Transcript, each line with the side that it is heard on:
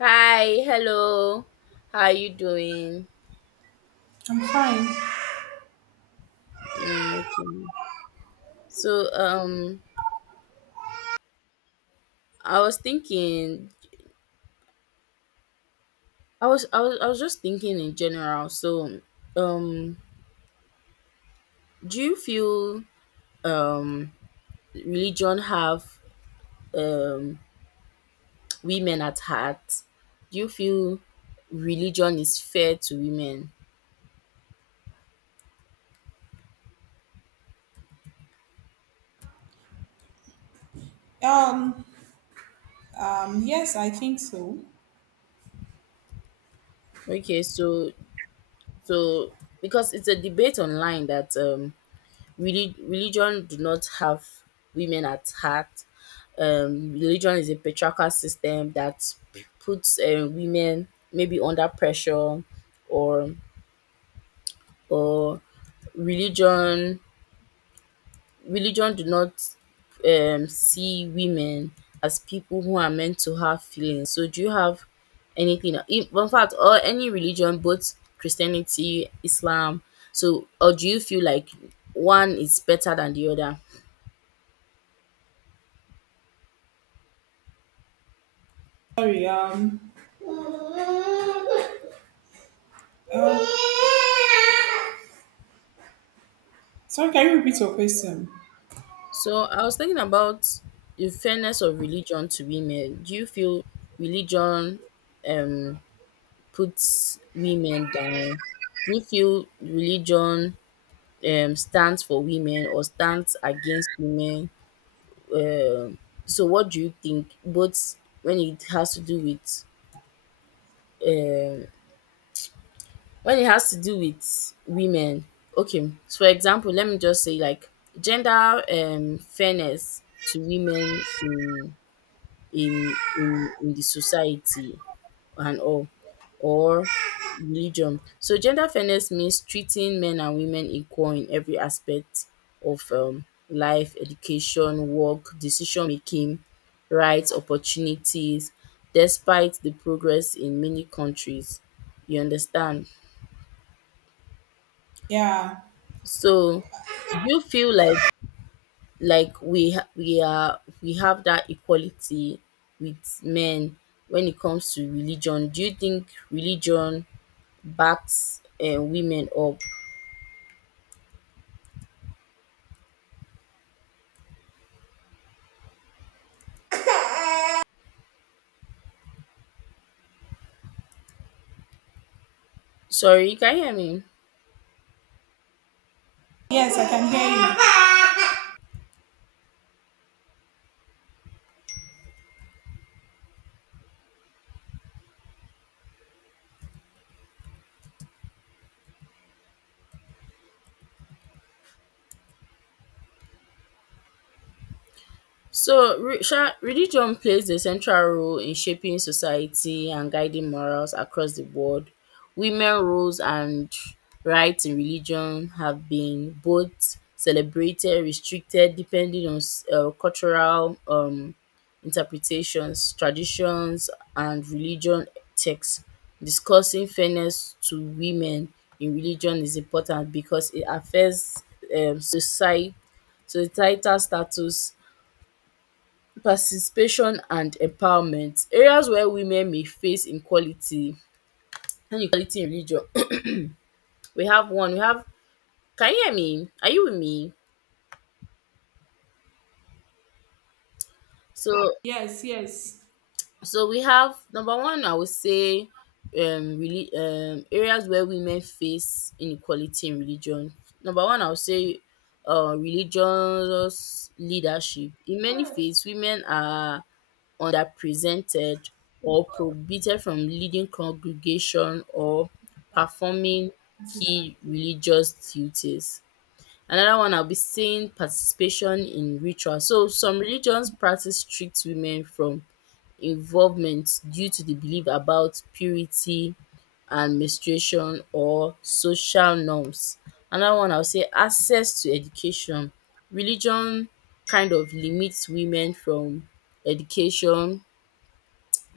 left: Hi, hello. How are you doing?
right: I'm fine.
left: Mm, okay. So, I was thinking. I was, I was, I was just thinking in general. So, um, do you feel um religion have um women at heart? Do you feel religion is fair to women?
right: Um, yes, I think so.
left: Okay, so because it's a debate online that really religion do not have women at heart. Religion is a patriarchal system that puts women maybe under pressure, or, or religion religion do not see women as people who are meant to have feelings. So do you have anything, in fact, or any religion, both Christianity, Islam? So, or do you feel like one is better than the other?
right: Sorry, um, sorry, can you repeat your question?
left: So I was thinking about the fairness of religion to women. Do you feel religion um puts women down? Do you feel religion stands for women or stands against women? Um, so what do you think? Both when it has to do with um when it has to do with women. Okay, so for example, let me just say like gender fairness to women in the society and all, or religion. So gender fairness means treating men and women equal in every aspect of life, education, work, decision making, rights, opportunities, despite the progress in many countries. You understand?
right: Yeah.
left: So do you feel like we ha- we are we have that equality with men? When it comes to religion, do you think religion backs women up? Sorry, can you hear me?
right: Yes, I can hear you.
left: So, religion plays a central role in shaping society and guiding morals across the world. Women roles and rights in religion have been both celebrated, restricted, depending on cultural, interpretations, traditions, and religion texts. Discussing fairness to women in religion is important because it affects um, society, societal status, participation and empowerment. Areas where women may face equality inequality in religion. We have one, we have Can you hear me? Are you with me? So,
right: Yes, yes.
left: we have number one, I would say, really areas where women face inequality in religion. Number one, I would say, religious leadership. In many faiths, women are underrepresented or prohibited from leading congregation or performing
right: That's it,
left: key
right: and I think.
left: religious duties. Another one na be saying participation in rituals. So some religions practice strict women from involvement due to the belief about purity and menstruation or social norms. Another one I would say, access to education. Religion kind of limit women from education,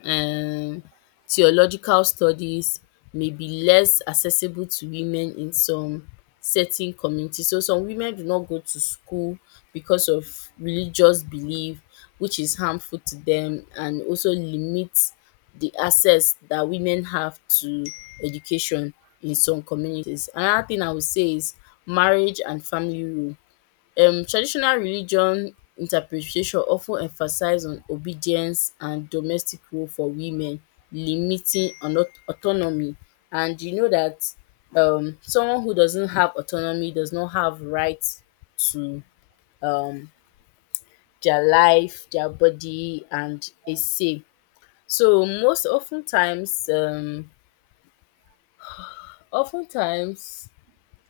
left: um theological studies may be less accessible to women in some certain communities. So some women do not go to school because of religious belief, which is harmful to them, and also limits the access that women have to education in some communities. Another thing I would say is marriage and family role. Traditional religion interpretation often emphasize on obedience and domestic role for women, limiting ano autonomy. And you know that someone who doesn't have autonomy does not have right to um their life, their body, and a say. So most of times, of times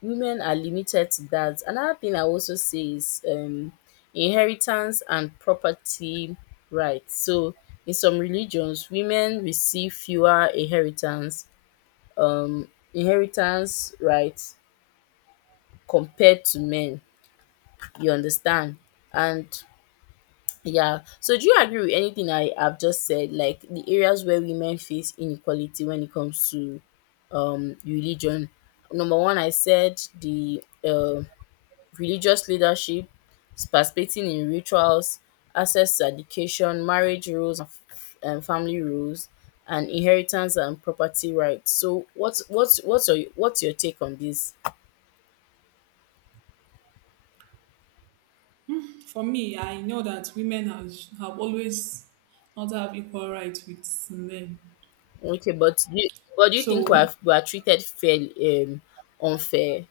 left: women are limited to that. Another thing I also say is, inheritance and property rights. So, in some religions, women receive fewer um, inheritance rights compared to men. You understand? And yeah, so do you agree with anything I have just said? Like the areas where women face inequality when it comes to religion. Number one, I said the religious leadership, participating in rituals, access to education, marriage rules and family rules, and inheritance and property rights. So what's your take on this?
right: For me, I know that have always not have equal rights with men.
left: Okay, but but do you think we
right: So,
left: are treated fair, unfair?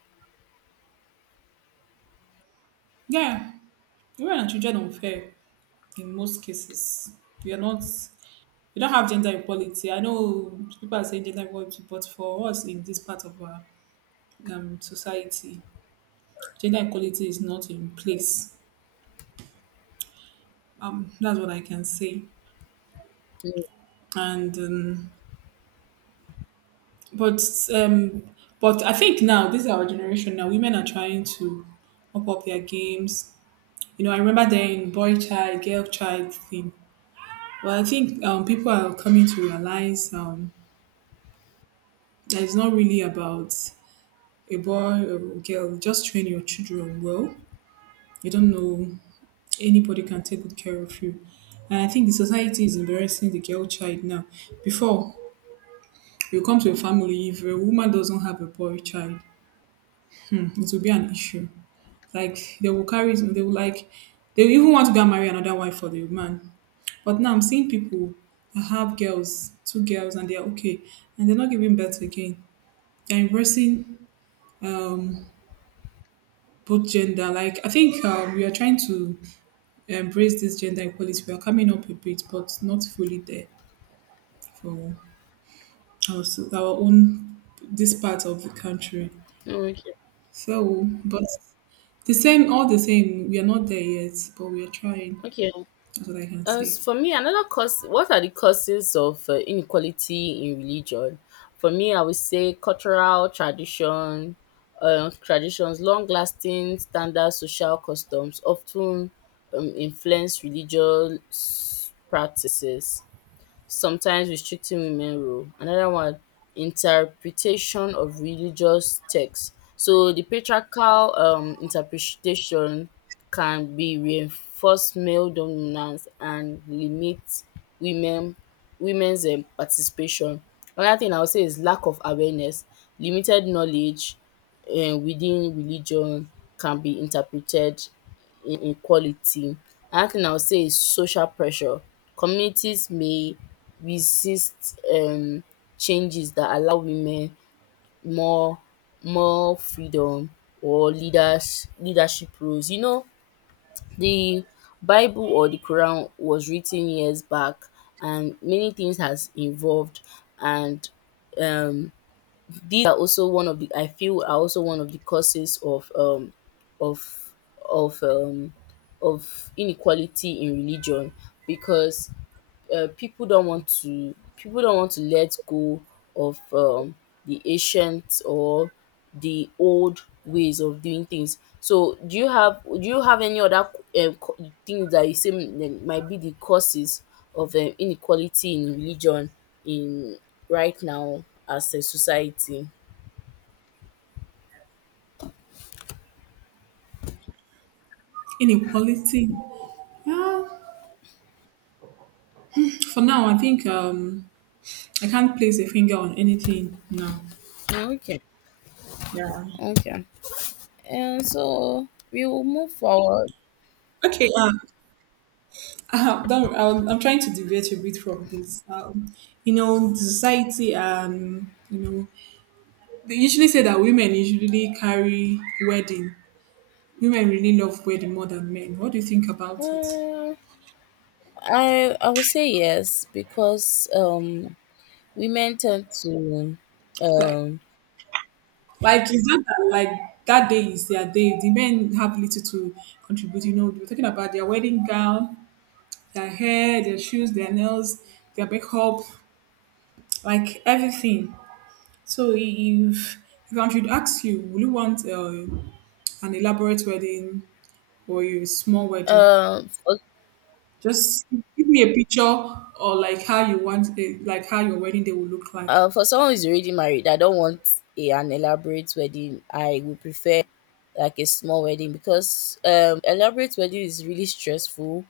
right: yeah, women and children are fair, in most cases. We are not We don't have gender equality. I know people are saying gender equality, but for us in this part of our society, gender equality is not in place. That's what I can say.
left: Mm.
right: And but um, but I think now this is our generation. Now women are trying to up their games. You know, I remember then boy child, girl child thing. But I think people are coming to realize that it's not really about a boy or a girl, just train your children well. You don't know anybody can take good care of you. And I think the society is embarrassing the girl child now. Before you come to a family, if a woman doesn't have a boy child, mm, it will be an issue. Like they will carry it, they will even want to go and marry another wife for the man. But now I'm seeing people that have girls, two girls, and they are okay, and they're not giving birth again. They're embracing um, both gender. Like I think we are trying to embrace this gender equality. We are coming up a bit, but not fully there for our, our own this part of the country.
left: Okay.
right: So, but the same, all the same, we are not there yet, but we are trying.
left: Okay.
right: That's what I can
left: As
right: say.
left: for me, another cause what are the causes of inequality in religion? For me, I would say cultural traditions, long-lasting standard social customs often influence religious practices, sometimes restricting women role. Another one, interpretation of religious text. So the patriarchal interpretation can be reinforce male dominance and limit women women's participation. Another thing I would say is lack of awareness. Limited knowledge within religion can be interpreted in equality. Another thing I would say is social pressure. Communities may resist changes that allow women more more freedom or leadership roles. You know, the Bible or the Quran was written years back, and many things has evolved. And um these are also one of the I feel are also one of the causes of of um of inequality in religion, because people don't want to let go of, the ancient or the old ways of doing things. So do you have, any other, um, co- things that you say, that might be the causes of inequality in religion, in right now, as a society?
right: Inequality. Yeah. For now, I think I can't place a finger on anything now.
left: Okay,
right: Yeah.
left: okay. And so we will move forward.
right: Okay. Don't, I'm trying to deviate a bit from this. You know, the society and you know they usually say that women usually carry wedding. Women really love wedding more than men. What do you think about it?
left: Uh, I I would say yes, because women tend to —
right: Like,
left: um
right: like is that, that like that day is their day. The men have little to contribute. You know, we're talking about their wedding gown, their hair, their shoes, their nails, their makeup, like everything. So if I should ask you, will you want an elaborate wedding or a small wedding?
left: um for,
right: Just give me a picture or like how you want it, like how your wedding day will look like.
left: for someone who's already married, I don't want an elaborate wedding. I would prefer like a small wedding, because elaborate wedding is really stressful.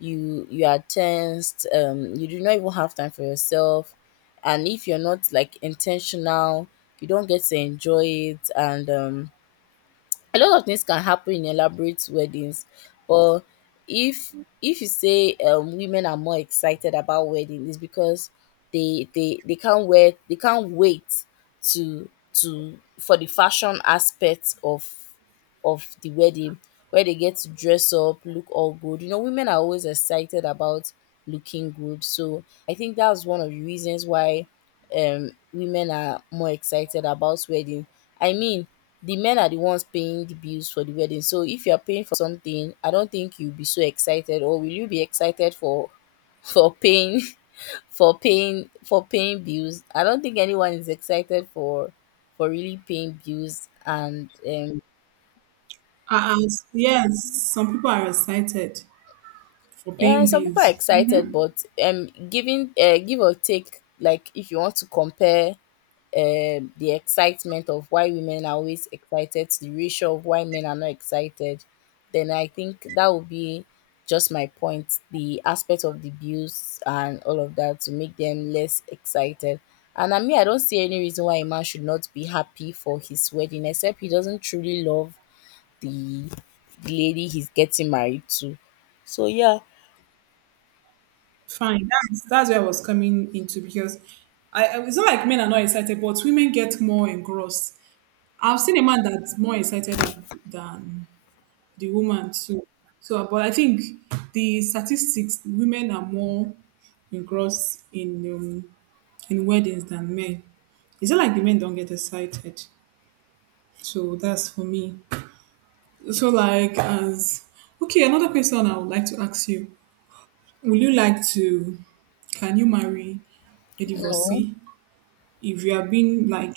left: You are tensed. You do not even have time for yourself, and if you're not like intentional, you don't get to enjoy it. And a lot of things can happen in elaborate weddings. But if if you say, women are more excited about wedding, is because they can't wait to for the fashion aspect of the wedding, where they get to dress up, look all good. You know, women are always excited about looking good, so I think that's one of the reasons why, women are more excited about wedding. I mean, the men are the ones paying the bills for the wedding. So if you're paying for something, I don't think you'll be so excited. Or will you be excited for for paying for paying bills? I don't think anyone is excited for really paying bills. And
right: Yes, some people are excited for
left: yeah,
right: paying
left: some people are
right: bills.
left: excited,
right: Mm-hmm.
left: but giving give or take, like, if you want to compare the excitement of why women are always excited to the ratio of why men are not excited, then I think that would be just my point. The aspect of the bills and all of that to make them less excited. And I mean, I don't see any reason why a man should not be happy for his wedding, except he doesn't truly love the the lady he's getting married to. So yeah,
right: Fine, that's where I was coming into because it's not like men are not excited, but women get more engrossed. I've seen a man that's more excited than the woman too. So, but I think the statistics, women are more engrossed in weddings than men. It's not like the men don't get excited. So that's for me. So like as Okay, another question I would like to ask you. Would you like to Can you marry a
left: no.
right: divorcee? If you have been like,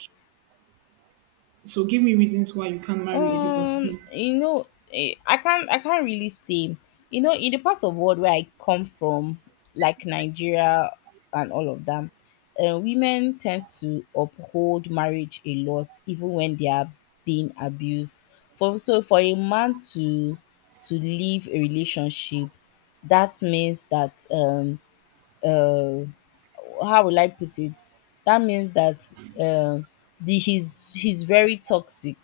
right: so give me reasons why you can't marry a
left: Um,
right: divorcee.
left: you know, I can't I can't really say. You know, in the part of world where I come from, like Nigeria and all of them, women tend to uphold marriage a lot, even when they are being abused. For a man to leave a relationship, that means that — uh how will I put it? That means that, um the he's very toxic.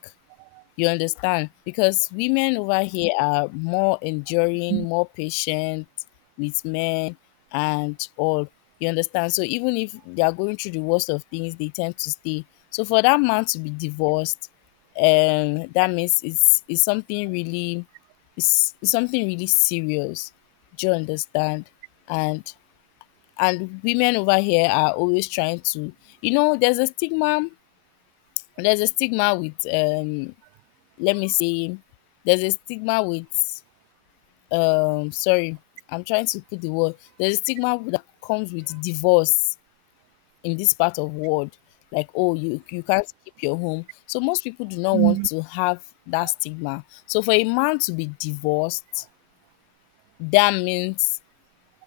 left: You understand? Because women over here are more enduring, more patient with men and all. You understand? So even if they are going through the worst of things, they tend to stay. So for that man to be divorced, that means it's something really — it's something really serious. Do you understand? And women over here are always trying to, you know. There's a stigma with, let me say, there's a stigma with — sorry, I'm trying to put the word. There's a stigma that comes with divorce in this part of world, like, oh, you can't keep your home. So most people do not want to have that stigma. So for a man to be divorced, that means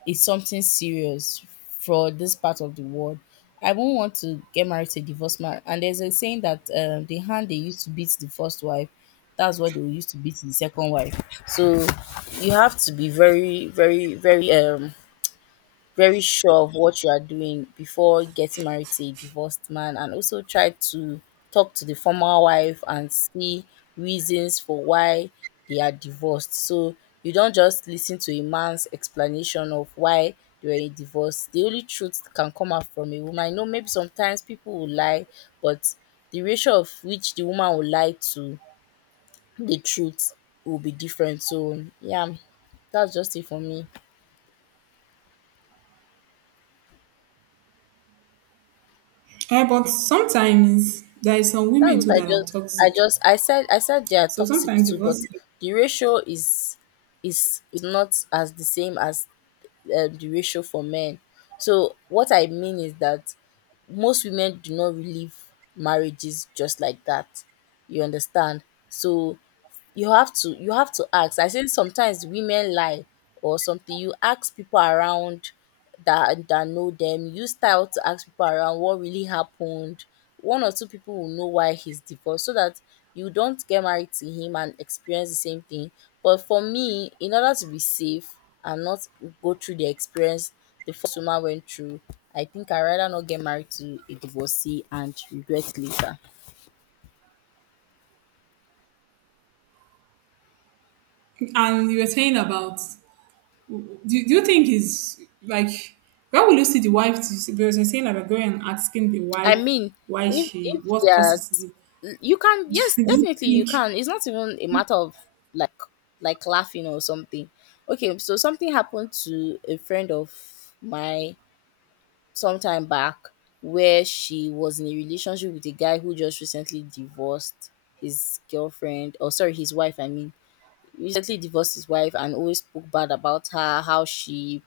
left: is something serious for this part of the world. I won't want to get married to a divorced man. And there's a saying that, the hand they used to beat the first wife, that's what they will use to beat the second wife. So you have to be very, very, very, very sure of what you are doing before getting married to a divorced man, and also try to talk to the former wife and see reasons for why they are divorced. So you don't just listen to a man's explanation of why they were in divorce. The only truth can come out from a woman. I know maybe sometimes people will lie, but the ratio of which the woman will lie to the truth will be different. So yeah, that's just it for me.
right: Eh, but sometimes there is some
left: That's
right: women
left: what
right: too that are toxic.
left: I said, they are
right: So
left: toxic
right: sometimes
left: too.
right: divorce.
left: But the ratio is not as the same as, the ratio for men. So what I mean is that most women do not relive marriages just like that. You understand? So you have to ask. I think sometimes women lie or something. You ask people around that know them. Use style to ask people around what really happened. One or two people will know why he's divorced so that you don't get married to him and experience the same thing. But for me, in order to be safe and not go through the experience the first woman went through, I think I rather not get married to a divorcee and regret later.
right: And you were saying about, do, do you think is like where will you see the wife to see? Because you're saying like going and asking the
left: I
right: wife
left: mean,
right: why
left: if
right: she
left: if
right: what
left: that
right: causes the.
left: you can,
right: What
left: yes,
right: do you
left: definitely you
right: think.
left: can. It's not even a matter of like like laughing or something. Okay, so something happened to a friend of my sometime back, where she was in a relationship with a guy who just recently divorced his girlfriend, or sorry, his wife, I mean. Recently divorced his wife and always spoke bad about her, how she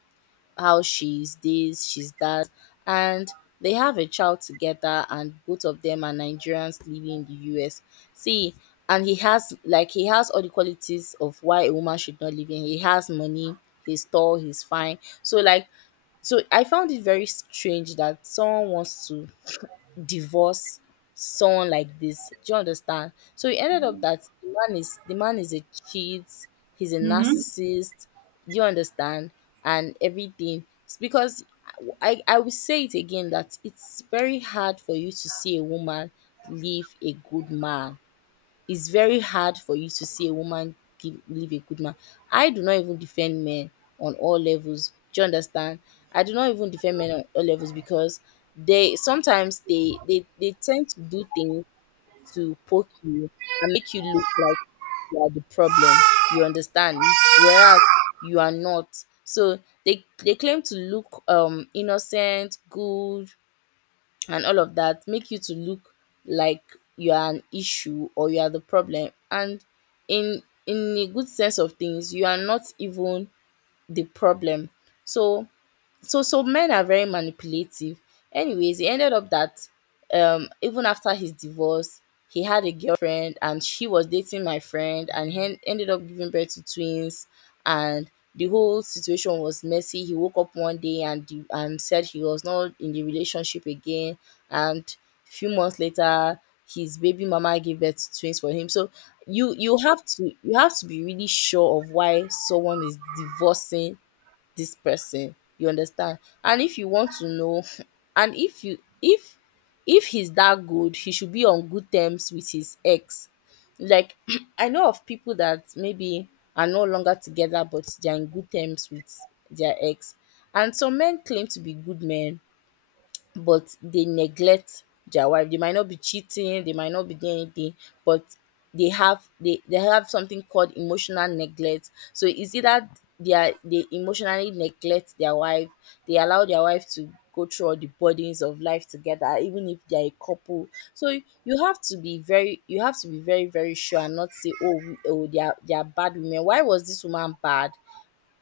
left: how she's this, she's that, and they have a child together, and both of them are Nigerians living in the US. See, and he has all the qualities of why a woman should not live in. He has money, he's tall, he's fine. So I found it very strange that someone wants to divorce someone like this. Do you understand? So it ended up that the man is a cheat, he's a
right: Hmm.
left: narcissist. Do you understand? And everything, it's because I will say it again that it's very hard for you to see a woman leave a good man. It's very hard for you to see a woman leave a good man. I do not even defend men on all levels. Do you understand? I do not even defend men on all levels because they sometimes, they tend to do things to poke you and make you look like you are the problem. You understand? Whereas you are not. So they claim to look innocent, good, and all of that, make you to look like you are an issue or you are the problem. And in a good sense of things, you are not even the problem. So men are very manipulative. Anyways, it ended up that even after his divorce, he had a girlfriend and she was dating my friend, and he ended up giving birth to twins. And the whole situation was messy. He woke up one day and said he was not in the relationship again, and few months later his baby mama gave birth to twins for him. So you have to be really sure of why someone is divorcing this person. You understand? And if you want to know, and if you if he's that good, he should be on good terms with his ex. Like I know of people that maybe are no longer together but they're in good terms with their ex. And some men claim to be good men but they neglect their wife. They might not be cheating, they might not be doing anything, but they have something called emotional neglect. So is it that they emotionally neglect their wife, they allow their wife to go through all the burdens of life together, even if they are a couple. So you have to be very you have to be very, very sure, and not say, "Oh, oh they are bad women. Why was this woman bad?"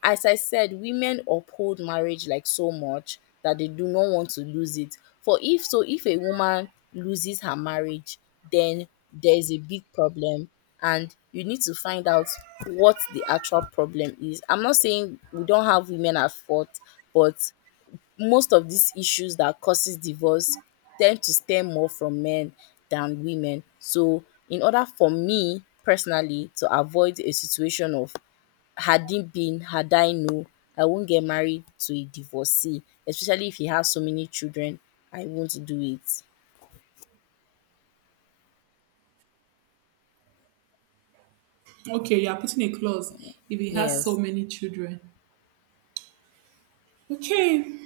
left: As I said, women uphold marriage like so much that they do not want to lose it. For if so, if a woman loses her marriage, then there is a big problem and you need to find out what the actual problem is. I'm not saying we don't have women at fault, but most of these issues that causes divorce tend to stem more from men than women. So in order for me personally to avoid a situation of had it been, had I known, I won't get married to a divorcee, especially if he has so many children. I won't do it.
right: Okay, you are putting a clause if he has so
left: Yes.
right: many children. Okay,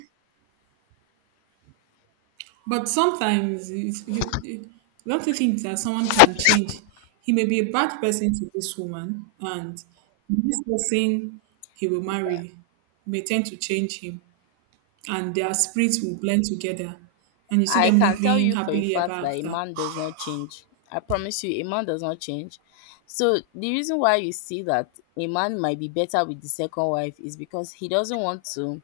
right: but sometimes don't you think that someone can change? He may be a bad person to this woman, and this person he will marry may tend to change him, and their spirits will blend together, and you see
left: I
right: them
left: can tell
right: living
left: you for a
right: happily ever
left: fact that a
right: after.
left: man does not change. I promise you, a man does not change. So the reason why you see that a man might be better with the second wife is because he doesn't want to.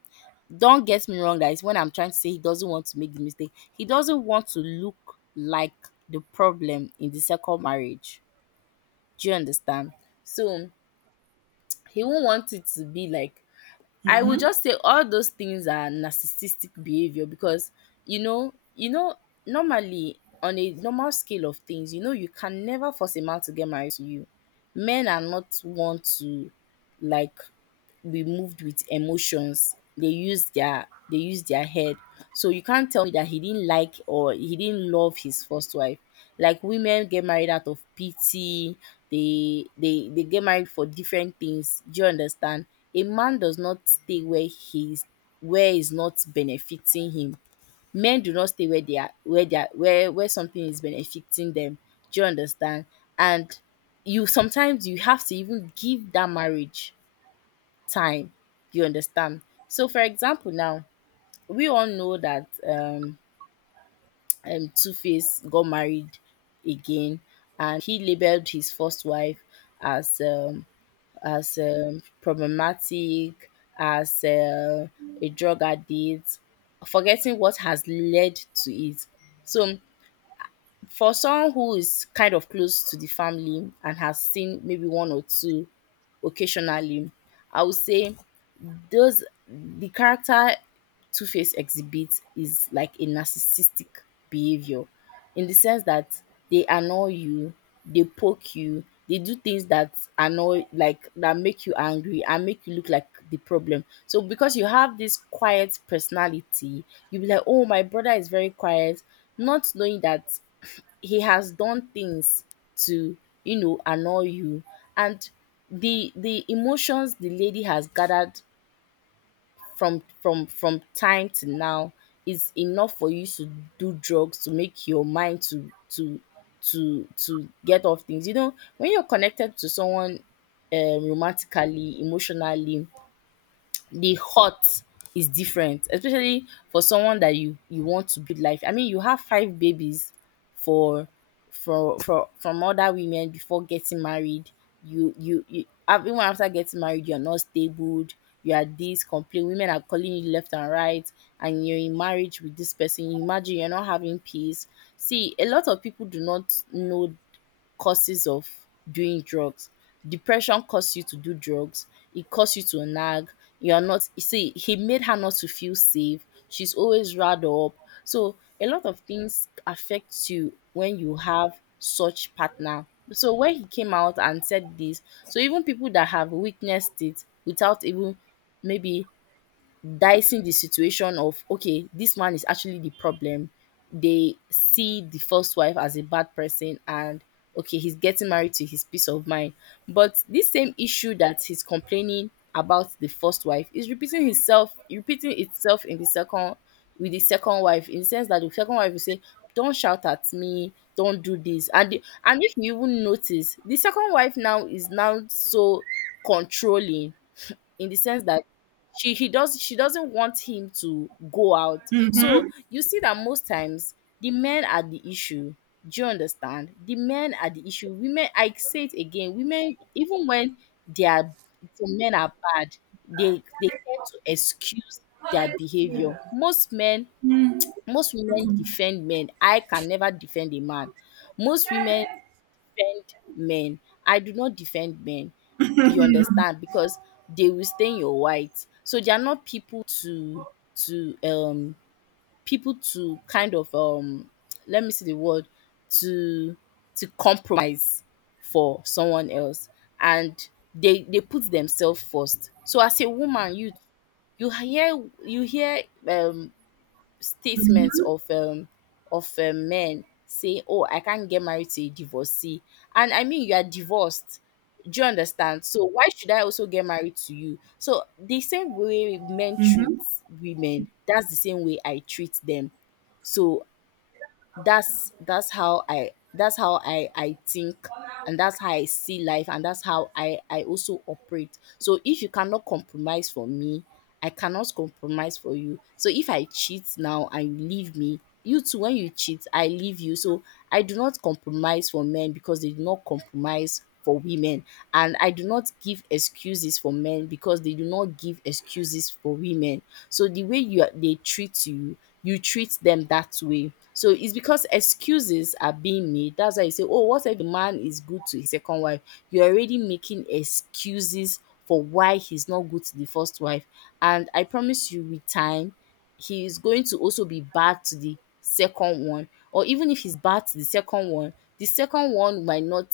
left: Don't get me wrong, guys. When I'm trying to say, he doesn't want to make the mistake, he doesn't want to look like the problem in the second marriage. Do you understand? So he won't want it to be like, I would
right: Hmm.
left: just say all those things are narcissistic behavior because, you know, you know, normally on a normal scale of things, you can never force a man to get married to you. Men are not want to, like, be moved with emotions. They use their head. So you can't tell me that he didn't like or he didn't love his first wife. Like, women get married out of pity. They get married for different things. Do you understand? A man does not stay where is not benefiting him. Men do not stay where they are where they are where something is benefiting them. Do you understand? And you sometimes you have to even give that marriage time, you understand? So for example now, we all know that Two-Face got married again, and he labeled his first wife as um as problematic, as a drug addict, forgetting what has led to it. So for someone who is kind of close to the family and has seen maybe one or two occasionally, I would say those the character Two Face exhibits is like a narcissistic behavior, in the sense that they annoy you, they poke you, they do things that annoy like that make you angry and make you look like the problem. So because you have this quiet personality, you'll be like, "Oh, my brother is very quiet," not knowing that he has done things to, annoy you. And the emotions the lady has gathered from time to now is enough for you to do drugs, to make your mind to get off things. You know, when you're connected to someone, romantically, emotionally, the hurt is different, especially for someone that you want to build life. I mean, you have five babies for for from other women before getting married. Even after getting married, you are not stable. You are this complain. Women are calling you left and right, and you're in marriage with this person. You imagine you're not having peace. See, a lot of people do not know causes of doing drugs. Depression causes you to do drugs. It causes you to nag. You are not, you see, he made her not to feel safe. She's always riled up. So a lot of things affect you when you have such partner. So when he came out and said this, so even people that have witnessed it, without even maybe dicing the situation of, okay, this man is actually the problem, they see the first wife as a bad person and, okay, he's getting married to his peace of mind. But this same issue that he's complaining about the first wife is repeating itself in the second with the second wife, in the sense that the second wife will say, "Don't shout at me, don't do this." And if you even notice, the second wife now is now so controlling, in the sense that she doesn't want him to go out. So you see that most times the men are the issue. Do you understand? The men are the issue. Women, I say it again, women, even when they are some men are bad, they tend to excuse their behavior. Most women defend men. I can never defend a man. Most women defend men. I do not defend men. You understand? Because they will stain your white. So they are not people to, to um people to kind of, let me see the word, to compromise for someone else, and they put themselves first. So as a woman, you, you hear statements of men say, "Oh, I can't get married to a divorcee," and I mean, you are divorced. Do you understand? So why should I also get married to you? So the same way men treat women, that's the same way I treat them. So that's, that's how I think, and that's how I see life, and that's how I also operate. So if you cannot compromise for me, I cannot compromise for you. So if I cheat now and you leave me, you too when you cheat, I leave you. So I do not compromise for men because they do not compromise for women, and I do not give excuses for men because they do not give excuses for women. So the way you are they treat you, you treat them that way. So it's because excuses are being made. That's why you say, "Oh, what if the man is good to his second wife?" You're already making excuses for why he's not good to the first wife. And I promise you, with time he is going to also be bad to the second one. Or even if he's bad to the second one, the second one might not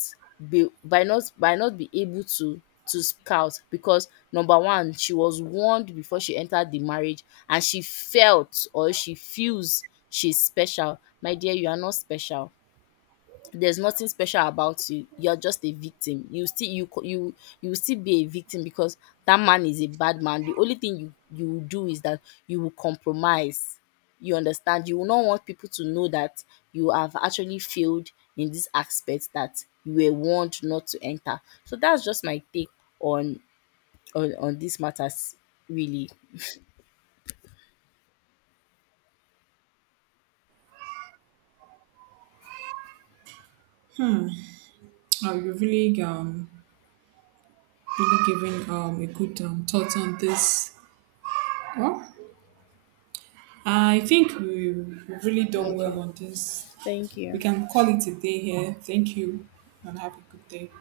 left: be, might not be able to speak out, because number one, she was warned before she entered the marriage and she felt or she feels she's special. My dear, you are not special. There's nothing special about you. You're just a victim. You still, you co- you will still be a victim, because that man is a bad man. The only thing you will do is that you will compromise, you understand, you will not want people to know that you have actually failed in this aspect that you were warned not to enter. So that's just my take on, on these matters, really.
right: You really really given a good thought on this. Well, I think we've really done
left: Okay.
right: well on this.
left: Thank
right: We
left: you.
right: can call it a day here. Thank you and have a good day.